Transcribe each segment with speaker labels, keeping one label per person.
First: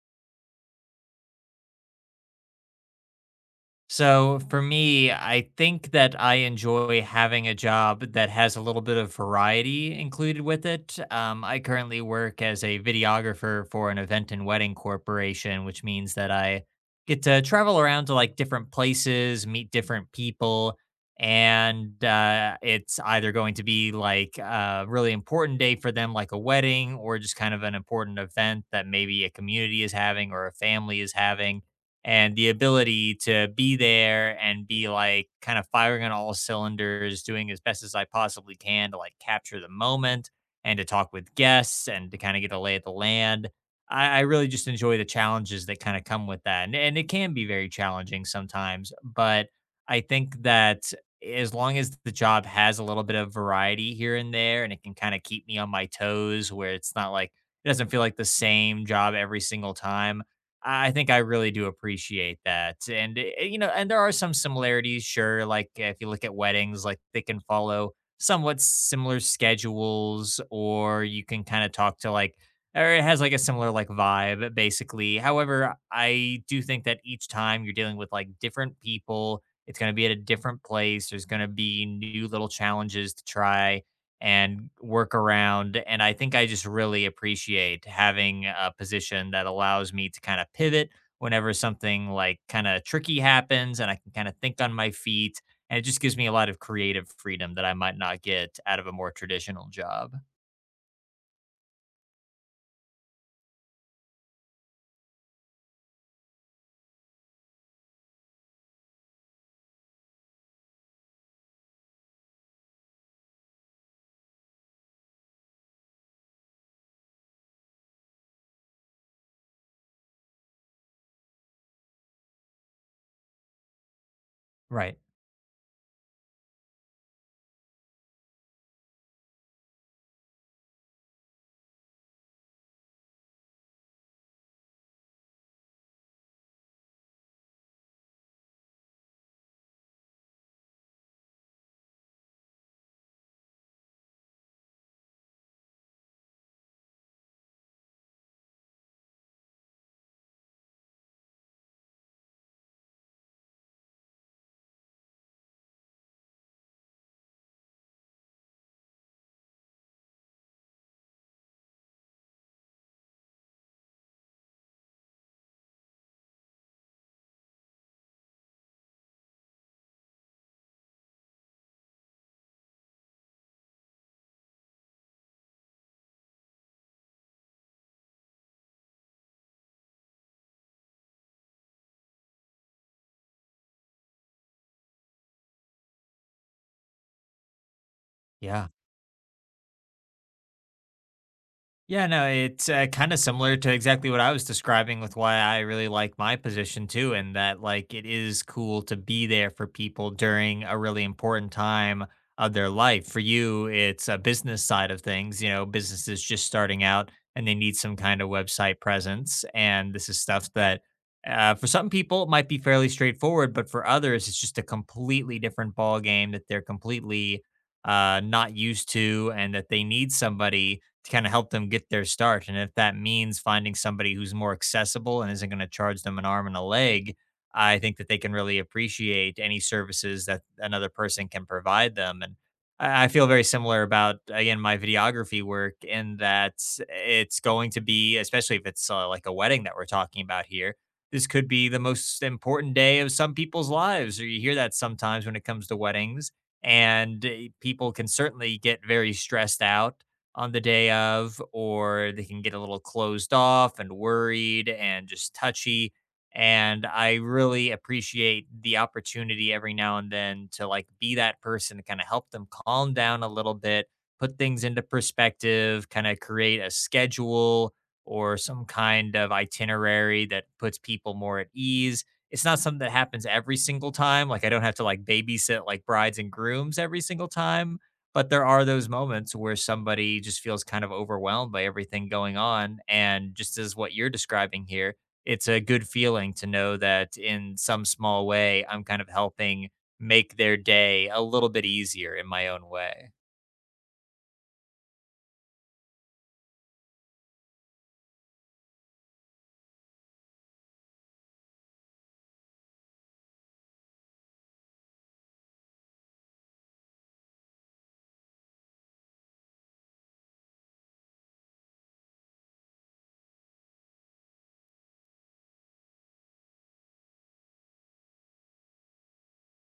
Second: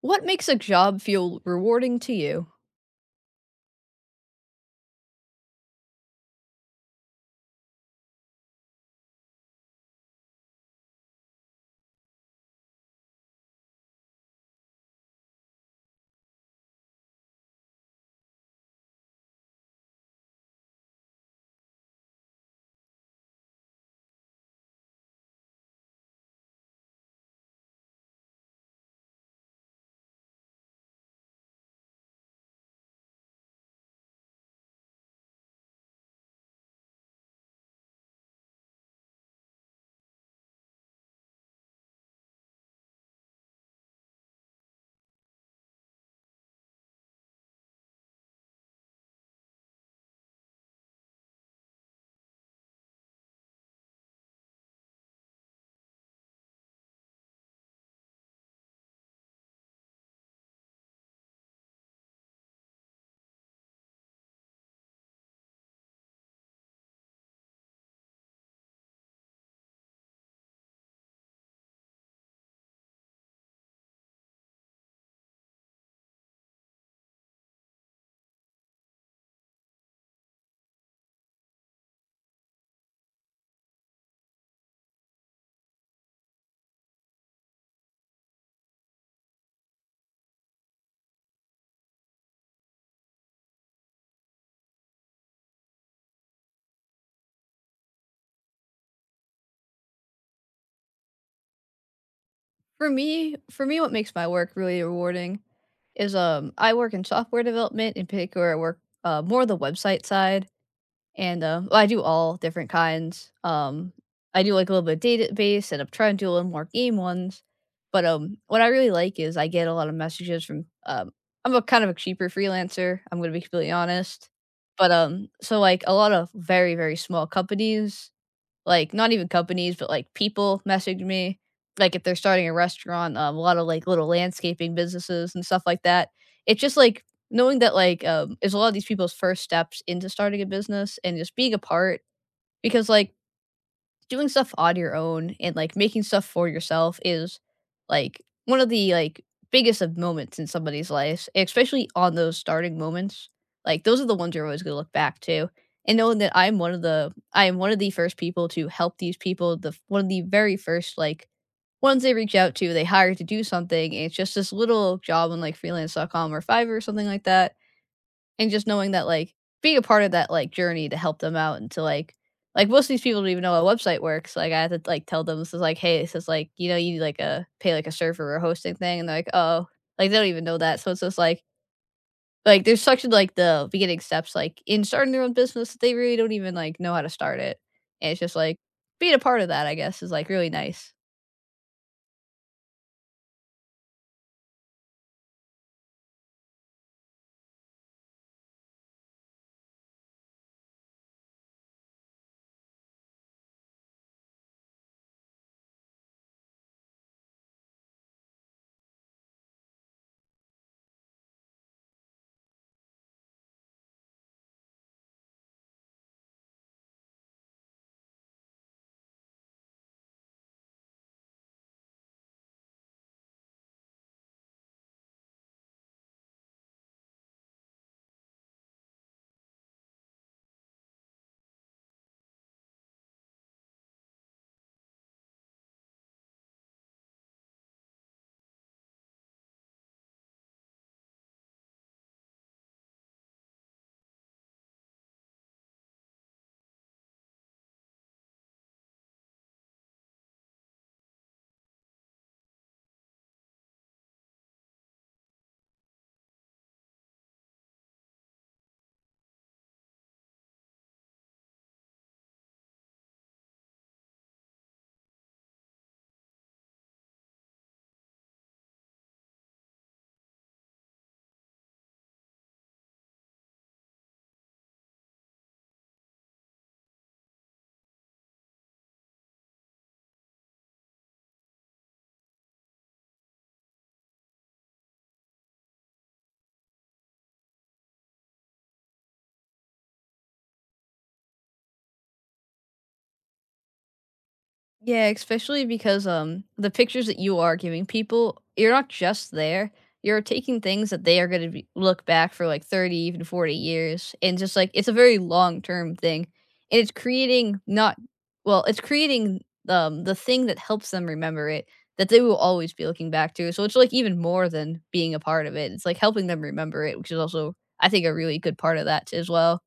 Speaker 1: What makes a job feel rewarding to you?
Speaker 2: So for me, I think that I enjoy having a job that has a little bit of variety included with it. I currently work as a videographer for an event and wedding corporation, which means that I get to travel around to like different places, meet different people. And it's either going to be like a really important day for them, like a wedding, or just kind of an important event that maybe a community is having or a family is having and the ability to be there and be like kind of firing on all cylinders, doing as best as I possibly can to like capture the moment and to talk with guests and to kind of get a lay of the land. I really just enjoy the challenges that kind of come with that. And it can be very challenging sometimes, but I think that as long as the job has a little bit of variety here and there and it can kind of keep me on my toes where it's not like, it doesn't feel like the same job every single time. I think I really do appreciate that. And, eh, eh, you know, and there are some similarities, sure. Like if you look at weddings, like they can follow somewhat similar schedules, or you can kind of talk to like, or it has like a similar like vibe, basically. However, I do think that each time you're dealing with like different people, it's going to be at a different place. There's going to be new little challenges to try and work around. And I think I just really appreciate having a position that allows me to kind of pivot whenever something like kind of tricky happens and I can kind of think on my feet. And it just gives me a lot of creative freedom that I might not get out of a more traditional job.
Speaker 1: For me, what makes my work really rewarding is, I work in software development. In particular, I work, more the website side, and, well, I do all different kinds. I do, like, a little bit of database, and I'm trying to do a little more game ones, but, what I really like is I get a lot of messages from, I'm a kind of a cheaper freelancer, I'm gonna be completely honest, but,
Speaker 2: Right.
Speaker 1: so, like, a lot of very, very small companies. Like, not even companies, but, like, people message me, like, if they're starting a restaurant, a lot of, like, little landscaping businesses and stuff like that. It's just, like, knowing that, like, it's a lot of these people's first steps into starting a business and just being a part because, like, doing stuff on your own and like making stuff for yourself is like one of the like biggest of moments in somebody's life, especially on those starting moments. Like those are the ones you're always gonna look back to. And knowing that I am one of the first people to help these people, the one of the very first like ones they reach out to, they hire to do something. And it's just this little job on like freelance.com or Fiverr or something like that and just knowing that, like, being a part of that, like, journey to help them out and to, like, most of these people don't even know how a website works. Like, I had to, like, tell them, this is like, "Hey," this is like, you know, "you need, like, a pay, like, a server or hosting thing," and they're like, "Oh." Like, they don't even know that, so it's just like, there's such, like, the beginning steps, like, in starting their own business, that they really don't even, like, know how to start it, and it's just like,
Speaker 2: Yeah.
Speaker 1: being a part of that, I guess, is, like, really nice.
Speaker 2: Yeah, no, it's kind of similar to exactly what I was describing with why I really like my position too, and that like it is cool to be there for people during a really important time of their life. For you, it's a business side of things, businesses just starting out and they need some kind of website presence. And this is stuff that for some people it might be fairly straightforward, but for others, it's just a completely different ball game that they're completely not used to and that they need somebody to kind of help them get their start. And if that means finding somebody who's more accessible and isn't going to charge them an arm and a leg, I think that they can really appreciate any services that another person can provide them. And I feel very similar about, again, my videography work in that it's going to be, especially if it's like a wedding that we're talking about here, this could be the most important day of some people's lives. Or you hear that sometimes when it comes to weddings. And people can certainly get very stressed out on the day of, or they can get a little closed off and worried and just touchy. And I really appreciate the opportunity every now and then to like be that person to kind of help them calm down a little bit, put things into perspective, kind of create a schedule or some kind of itinerary that puts people more at ease. It's not something that happens every single time. Like I don't have to like babysit like brides and grooms every single time but there are those moments where somebody just feels kind of overwhelmed by everything going on. And just as what you're describing here, it's a good feeling to know that in some small way, I'm kind of helping make their day a little bit easier in my own way.
Speaker 1: Yeah, especially because the pictures that you are giving people, you're not just there. You're taking things that they are going to be, look back for like 30, even 40 years. And just like it's a very long term thing. And it's creating not, well, it's creating the thing that helps them remember it that they will always be looking back to. So it's like even more than being a part of it. It's like helping them remember it, which is also, I think, a really good part of that as well.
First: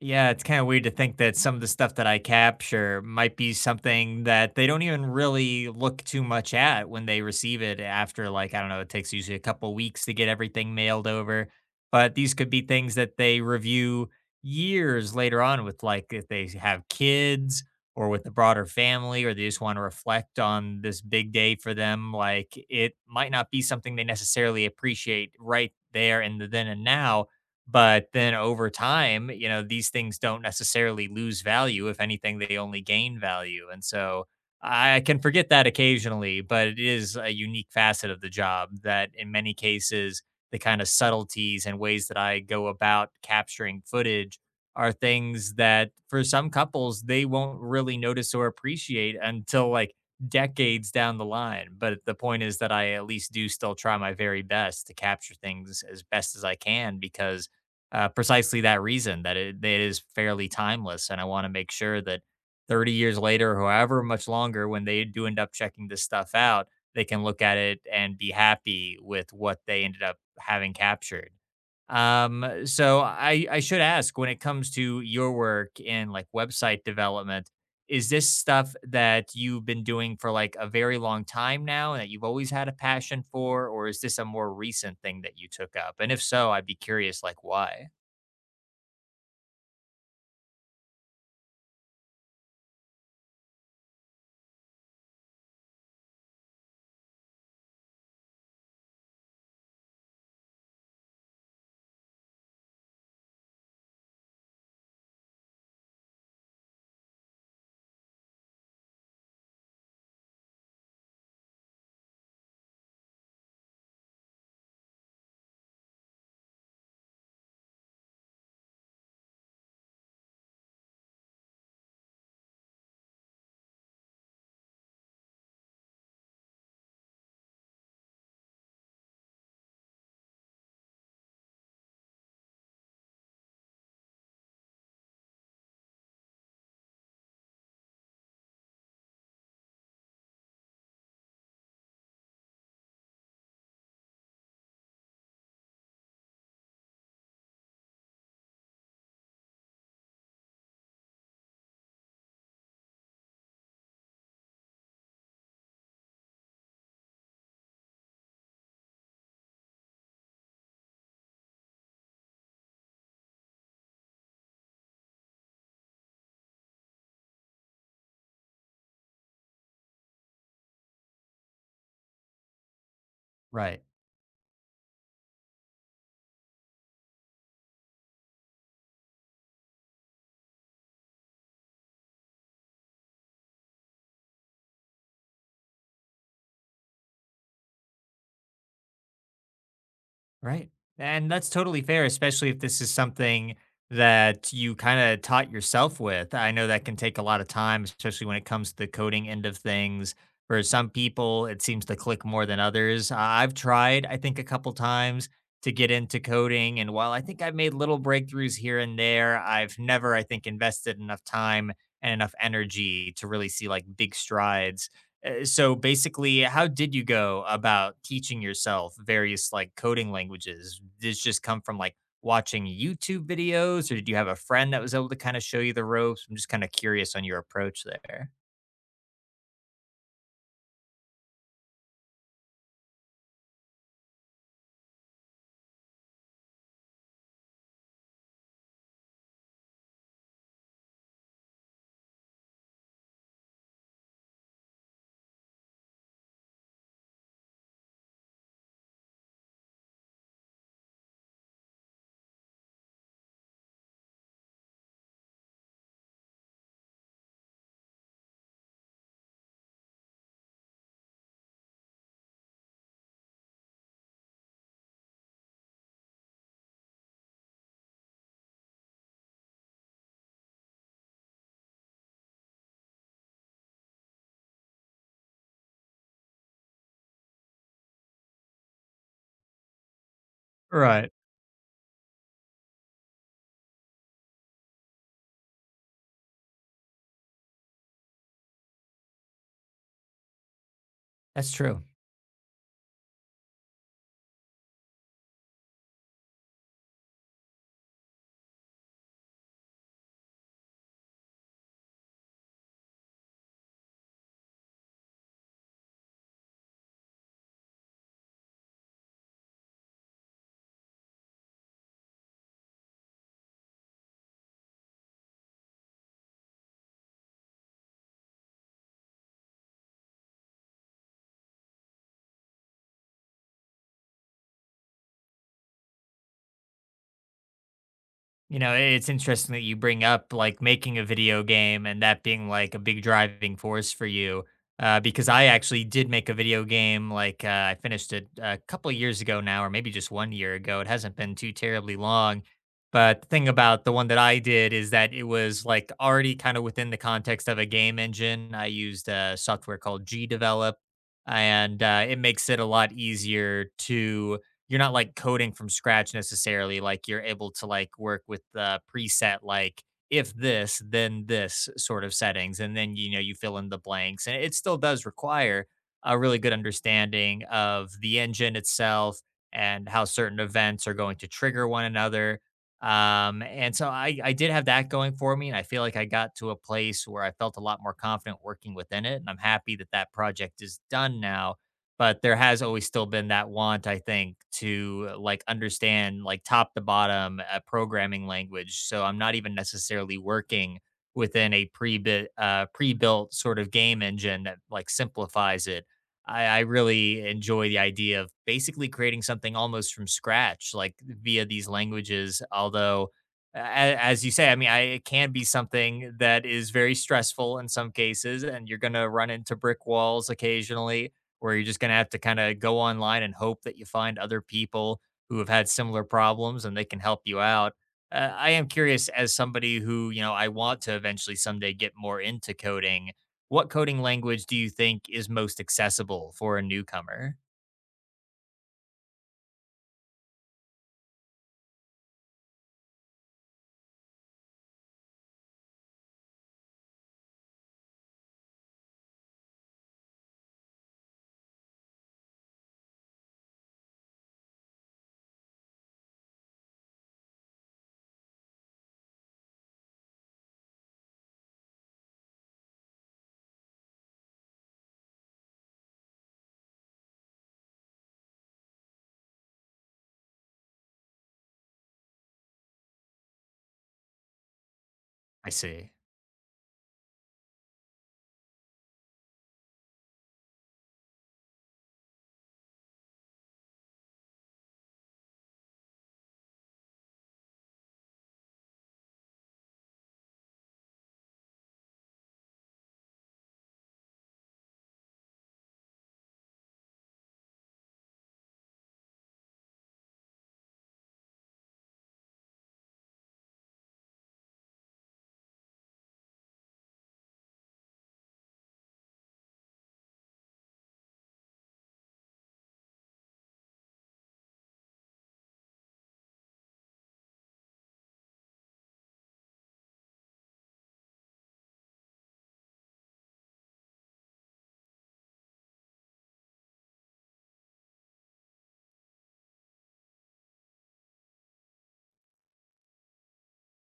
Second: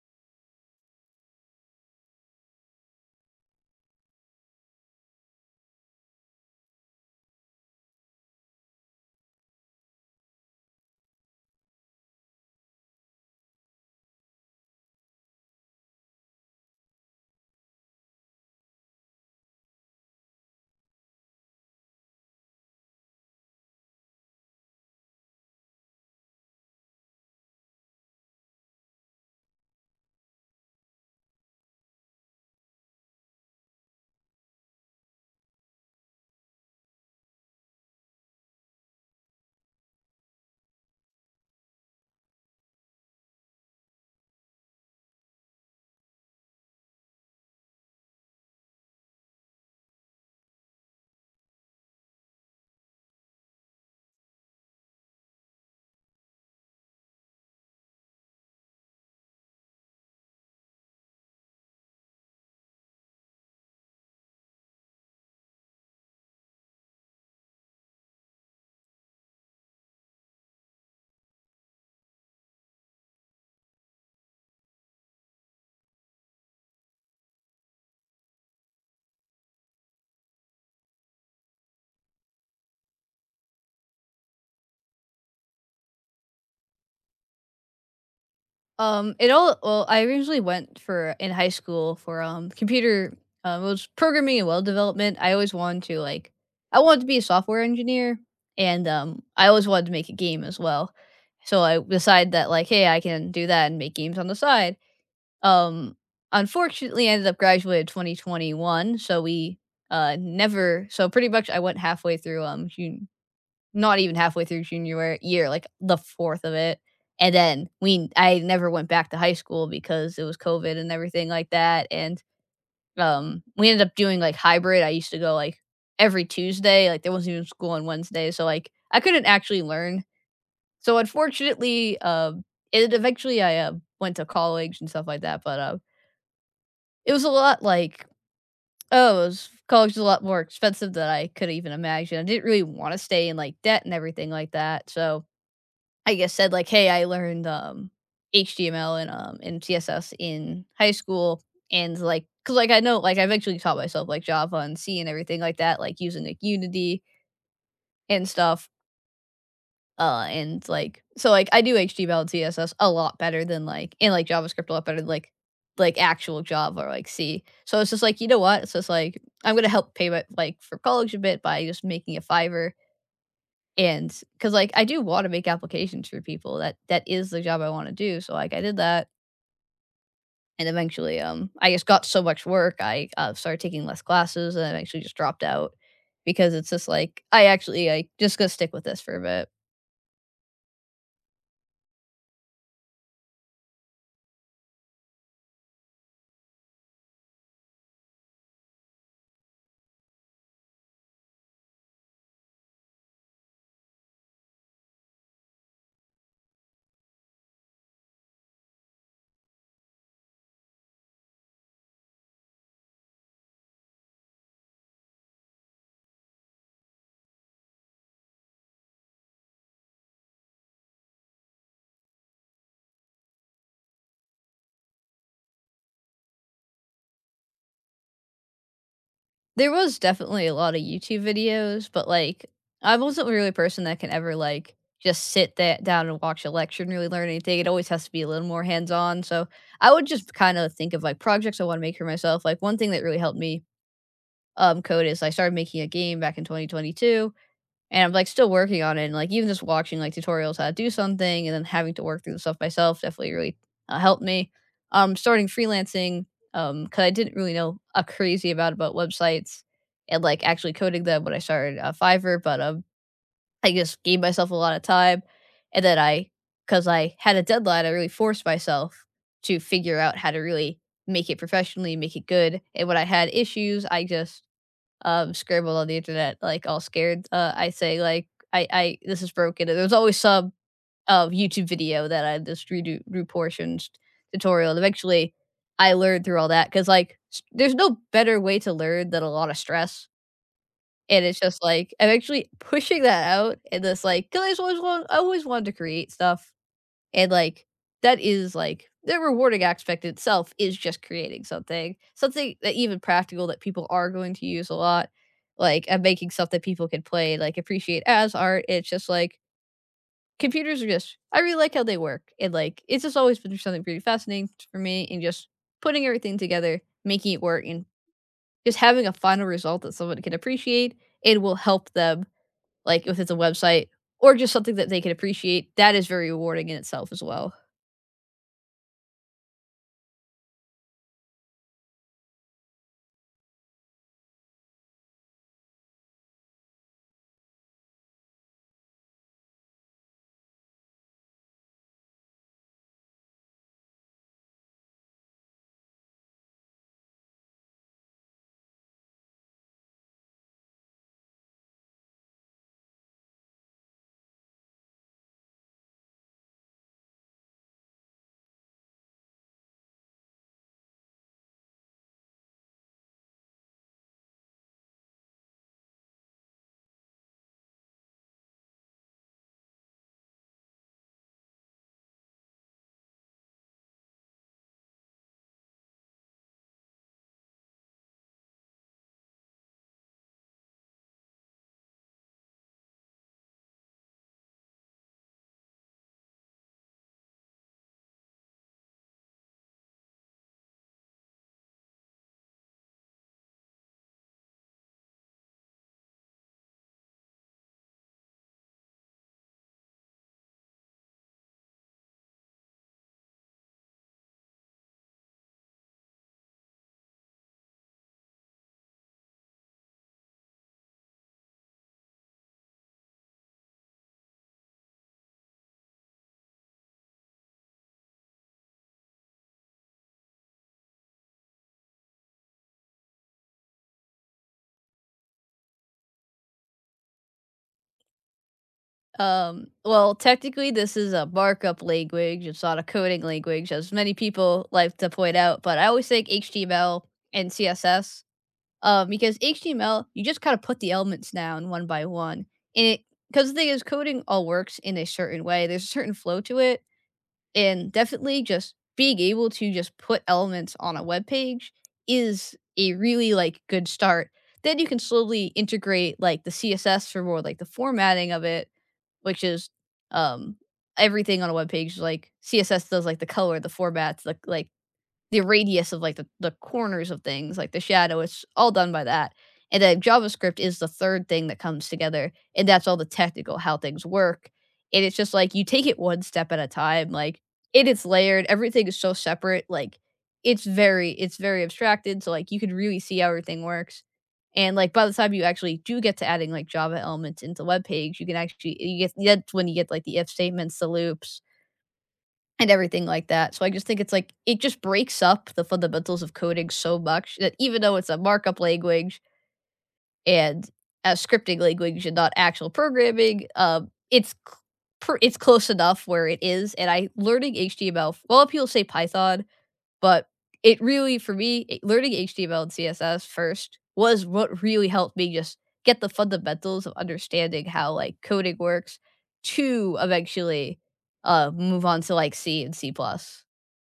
Speaker 2: Yeah, it's kind of weird to think that some of the stuff that I capture might be something that they don't even really look too much at when they receive it after, like, I don't know, it takes usually a couple weeks to get everything mailed over. But these could be things that they review years later on with, like, if they have kids or with the broader family, or they just want to reflect on this big day for them. Like, it might not be something they necessarily appreciate right there in the then and now but then over time, these things don't necessarily lose value. If anything, they only gain value. And so I can forget that occasionally, but it is a unique facet of the job that in many cases, the kind of subtleties and ways that I go about capturing footage are things that for some couples, they won't really notice or appreciate until like decades down the line. But the point is that I at least do still try my very best to capture things as best as I can because precisely that reason that it is fairly timeless. And I want to make sure that 30 years later, however much longer, when they do end up checking this stuff out, they can look at it and be happy with what they ended up having captured. So I should ask when it comes to your work in like website development, is this stuff that you've been doing for like a very long time now and that you've always had a passion for, or is this a more recent thing that you took up? And if so, I'd be curious, like why?
Speaker 1: It all well, I originally went for in high school for, computer, it was programming and web development. I always wanted to, like I wanted to be a software engineer, and, I always wanted to make a game as well. So I decided that, like, "Hey, I can do that and make games on the side." Um, unfortunately, I ended up graduating 2021, so we, never so pretty much I went halfway through, u not even halfway through junior year, like the fourth of it. And then we I never went back to high school because it was COVID and everything like that. And we ended up doing like hybrid. I used to go like every Tuesday, like there wasn't even school on Wednesday. So like I couldn't actually learn. So unfortunately, it eventually I went to college and stuff like that, but it was a lot like oh, it was, college was a lot more expensive than I could even imagine. I didn't really want to stay in like debt and everything like that. So I guess, said like, "Hey, I learned, HTML and CSS in high school," and, like, cause like, I know like, I've actually taught myself, like, Java and C and everything like that, like, using, like, Unity and stuff, and, like so, like, I do HTML and CSS a lot better than, like and, like, JavaScript a lot better than, like, actual Java or, like, C. So, it's just like, "You know what?" So, it's just like, "I'm gonna help pay my like, for college a bit by just making a Fiverr
Speaker 2: Right.
Speaker 1: and because like I do want to make applications for people. That is the job I want to do. So like I did that. And eventually, I just got so much work. I started taking less classes, and I actually just dropped out because it's just like I just gonna stick with this for a bit.
Speaker 2: Right. And that's totally fair, especially if this is something that you kind of taught yourself with. I know that can take a lot of time, especially when it comes to the coding end of things. For some people, it seems to click more than others. I've tried, I think, a couple times to get into coding. And while I think I've made little breakthroughs here and there, I've never, I think, invested enough time and enough energy to really see like big strides. So basically, how did you go about teaching yourself various like coding languages? Did this just come from like watching YouTube videos, or did you have a friend that was able to kind of show you the ropes? I'm just kind of curious on your approach there.
Speaker 1: There was definitely a lot of YouTube videos, but like I wasn't really a person that can ever like just sit that down and watch a lecture and really learn anything. It always has to be a little more hands on. So I would just kind of think of like projects I want to make for myself. Like one thing that really helped me code is. So I started making a game back in 2022, and I'm like still working on it. And like even just watching like tutorials how to do something, and then having to work through the stuff myself definitely really helped me. Starting freelancing because I didn't really know a crazy about websites and like actually coding them when I started Fiverr, but I just gave myself a lot of time, and then I because I had a deadline, I really forced myself to figure out how to really make it professionally, make it good. And when I had issues, I just scrambled on the internet, like, all scared, I say, like, "I this is broken," and there's always some,
Speaker 2: Right.
Speaker 1: YouTube video that I just redo reportions tutorial, and eventually, I learned through all that because, like, s there's no better way to learn than a lot of stress, and it's
Speaker 2: That's
Speaker 1: just,
Speaker 2: true.
Speaker 1: like, I'm actually pushing that out and this, like 'cause I always wanted to create stuff. And like that is like the rewarding aspect itself is just creating something, something that even practical that people are going to use a lot, like and making stuff that people can play, like appreciate as art. It's just like computers are just I really like how they work. And like it's just always been something pretty fascinating for me and just putting everything together, making it work and just having a final result that someone can appreciate. It will help them like if it's a website or just something that they can appreciate, that is very rewarding in itself as well.
Speaker 2: You know, it's interesting that you bring up like making a video game and that being like a big driving force for you. Because I actually did make a video game. Like I finished it a couple of years ago now, or maybe just one year ago. It hasn't been too terribly long. But the thing about the one that I did is that it was like already kind of within the context of a game engine. I used a software called GDevelop, and it makes it a lot easier to you're not like coding from scratch necessarily. Like you're able to like work with the preset, like if this, then this sort of settings. And then you fill in the blanks. And it still does require a really good understanding of the engine itself and how certain events are going to trigger one another. And so I did have that going for me. And I feel like I got to a place where I felt a lot more confident working within it. And I'm happy that that project is done now but there has always still been that want I think to like understand like top to bottom a programming language so I'm not even necessarily working within a pre-bit pre-built sort of game engine that like simplifies it. I really enjoy the idea of basically creating something almost from scratch like via these languages although a- as you say, I mean, it can be something that is very stressful in some cases, and you're going to run into brick walls occasionally where you're just going to have to kind of go online and hope that you find other people who have had similar problems and they can help you out. I am curious, as somebody who I want to eventually someday get more into coding, what coding language do you think is most accessible for a newcomer?
Speaker 1: Well, technically, this is a markup language. It's not a coding language, as many people like to point out. But I always think HTML and CSS, because HTML, you just kind of put the elements down one by one, and it because the thing is, coding all works in a certain way. There's a certain flow to it, and definitely just being able to just put elements on a web page is a really like good start. Then you can slowly integrate like the CSS for more like the formatting of it, which is um everything on a web page like CSS does like the color, the formats, like the
Speaker 2: I
Speaker 1: radius
Speaker 2: see.
Speaker 1: of, like, the corners of things, like the shadow, it's all done by that, and then JavaScript is the third thing that comes together, and that's all the technical how things work, and it's just, like, you take it one step at a time, like, it's layered, everything is so separate, like, it's very abstracted, so, like, you could really see how everything works, and, like, by the time you actually do get to adding, like, Java elements into web page, you can actually you get that's when you get, like, the if statements, the loops and everything like that. So I just think it's like it just breaks up the fundamentals of coding so much that even though it's a markup language and a scripting language and not actual programming, it's close enough where it is. And I learning HTML. Well, people say Python, but it really for me learning HTML and CSS first was what really helped me just get the fundamentals of understanding how like coding works to eventually move on to like C and C plus.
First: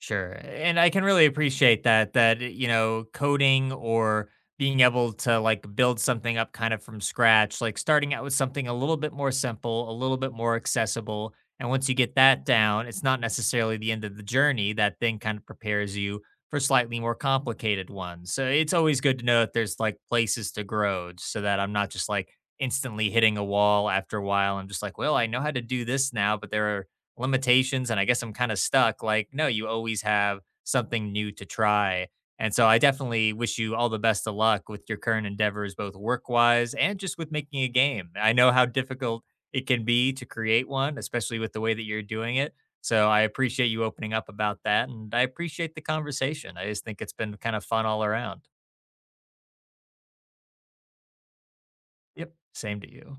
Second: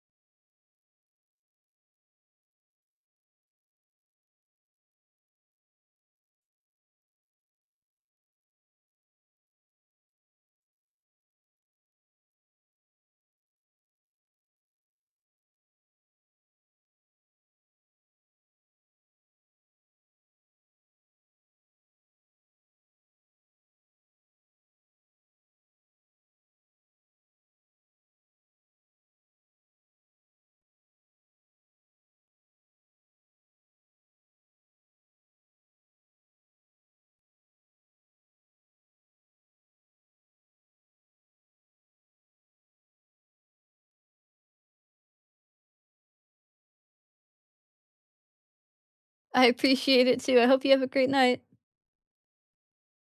Speaker 2: Sure. And I can really appreciate that coding or being able to like build something up kind of from scratch, like starting out with something a little bit more simple, a little bit more accessible, and once you get that down, it's not necessarily the end of the journey. That thing kind of prepares you for slightly more complicated ones. So it's always good to know that there's like places to grow so that I'm not just like instantly hitting a wall after a while. I'm just like, well, I know how to do this now, but there are limitations and I guess I'm kind of stuck. Like, no, you always have something new to try. And so I definitely wish you all the best of luck with your current endeavors, both work wise and just with making a game. I know how difficult it can be to create one, especially with the way that you're doing it. So I appreciate you opening up about that. And I appreciate the conversation. I just think it's been kind of fun all around.
Speaker 1: I appreciate it too. I hope you have a great night.
Speaker 2: Yep. Same to you.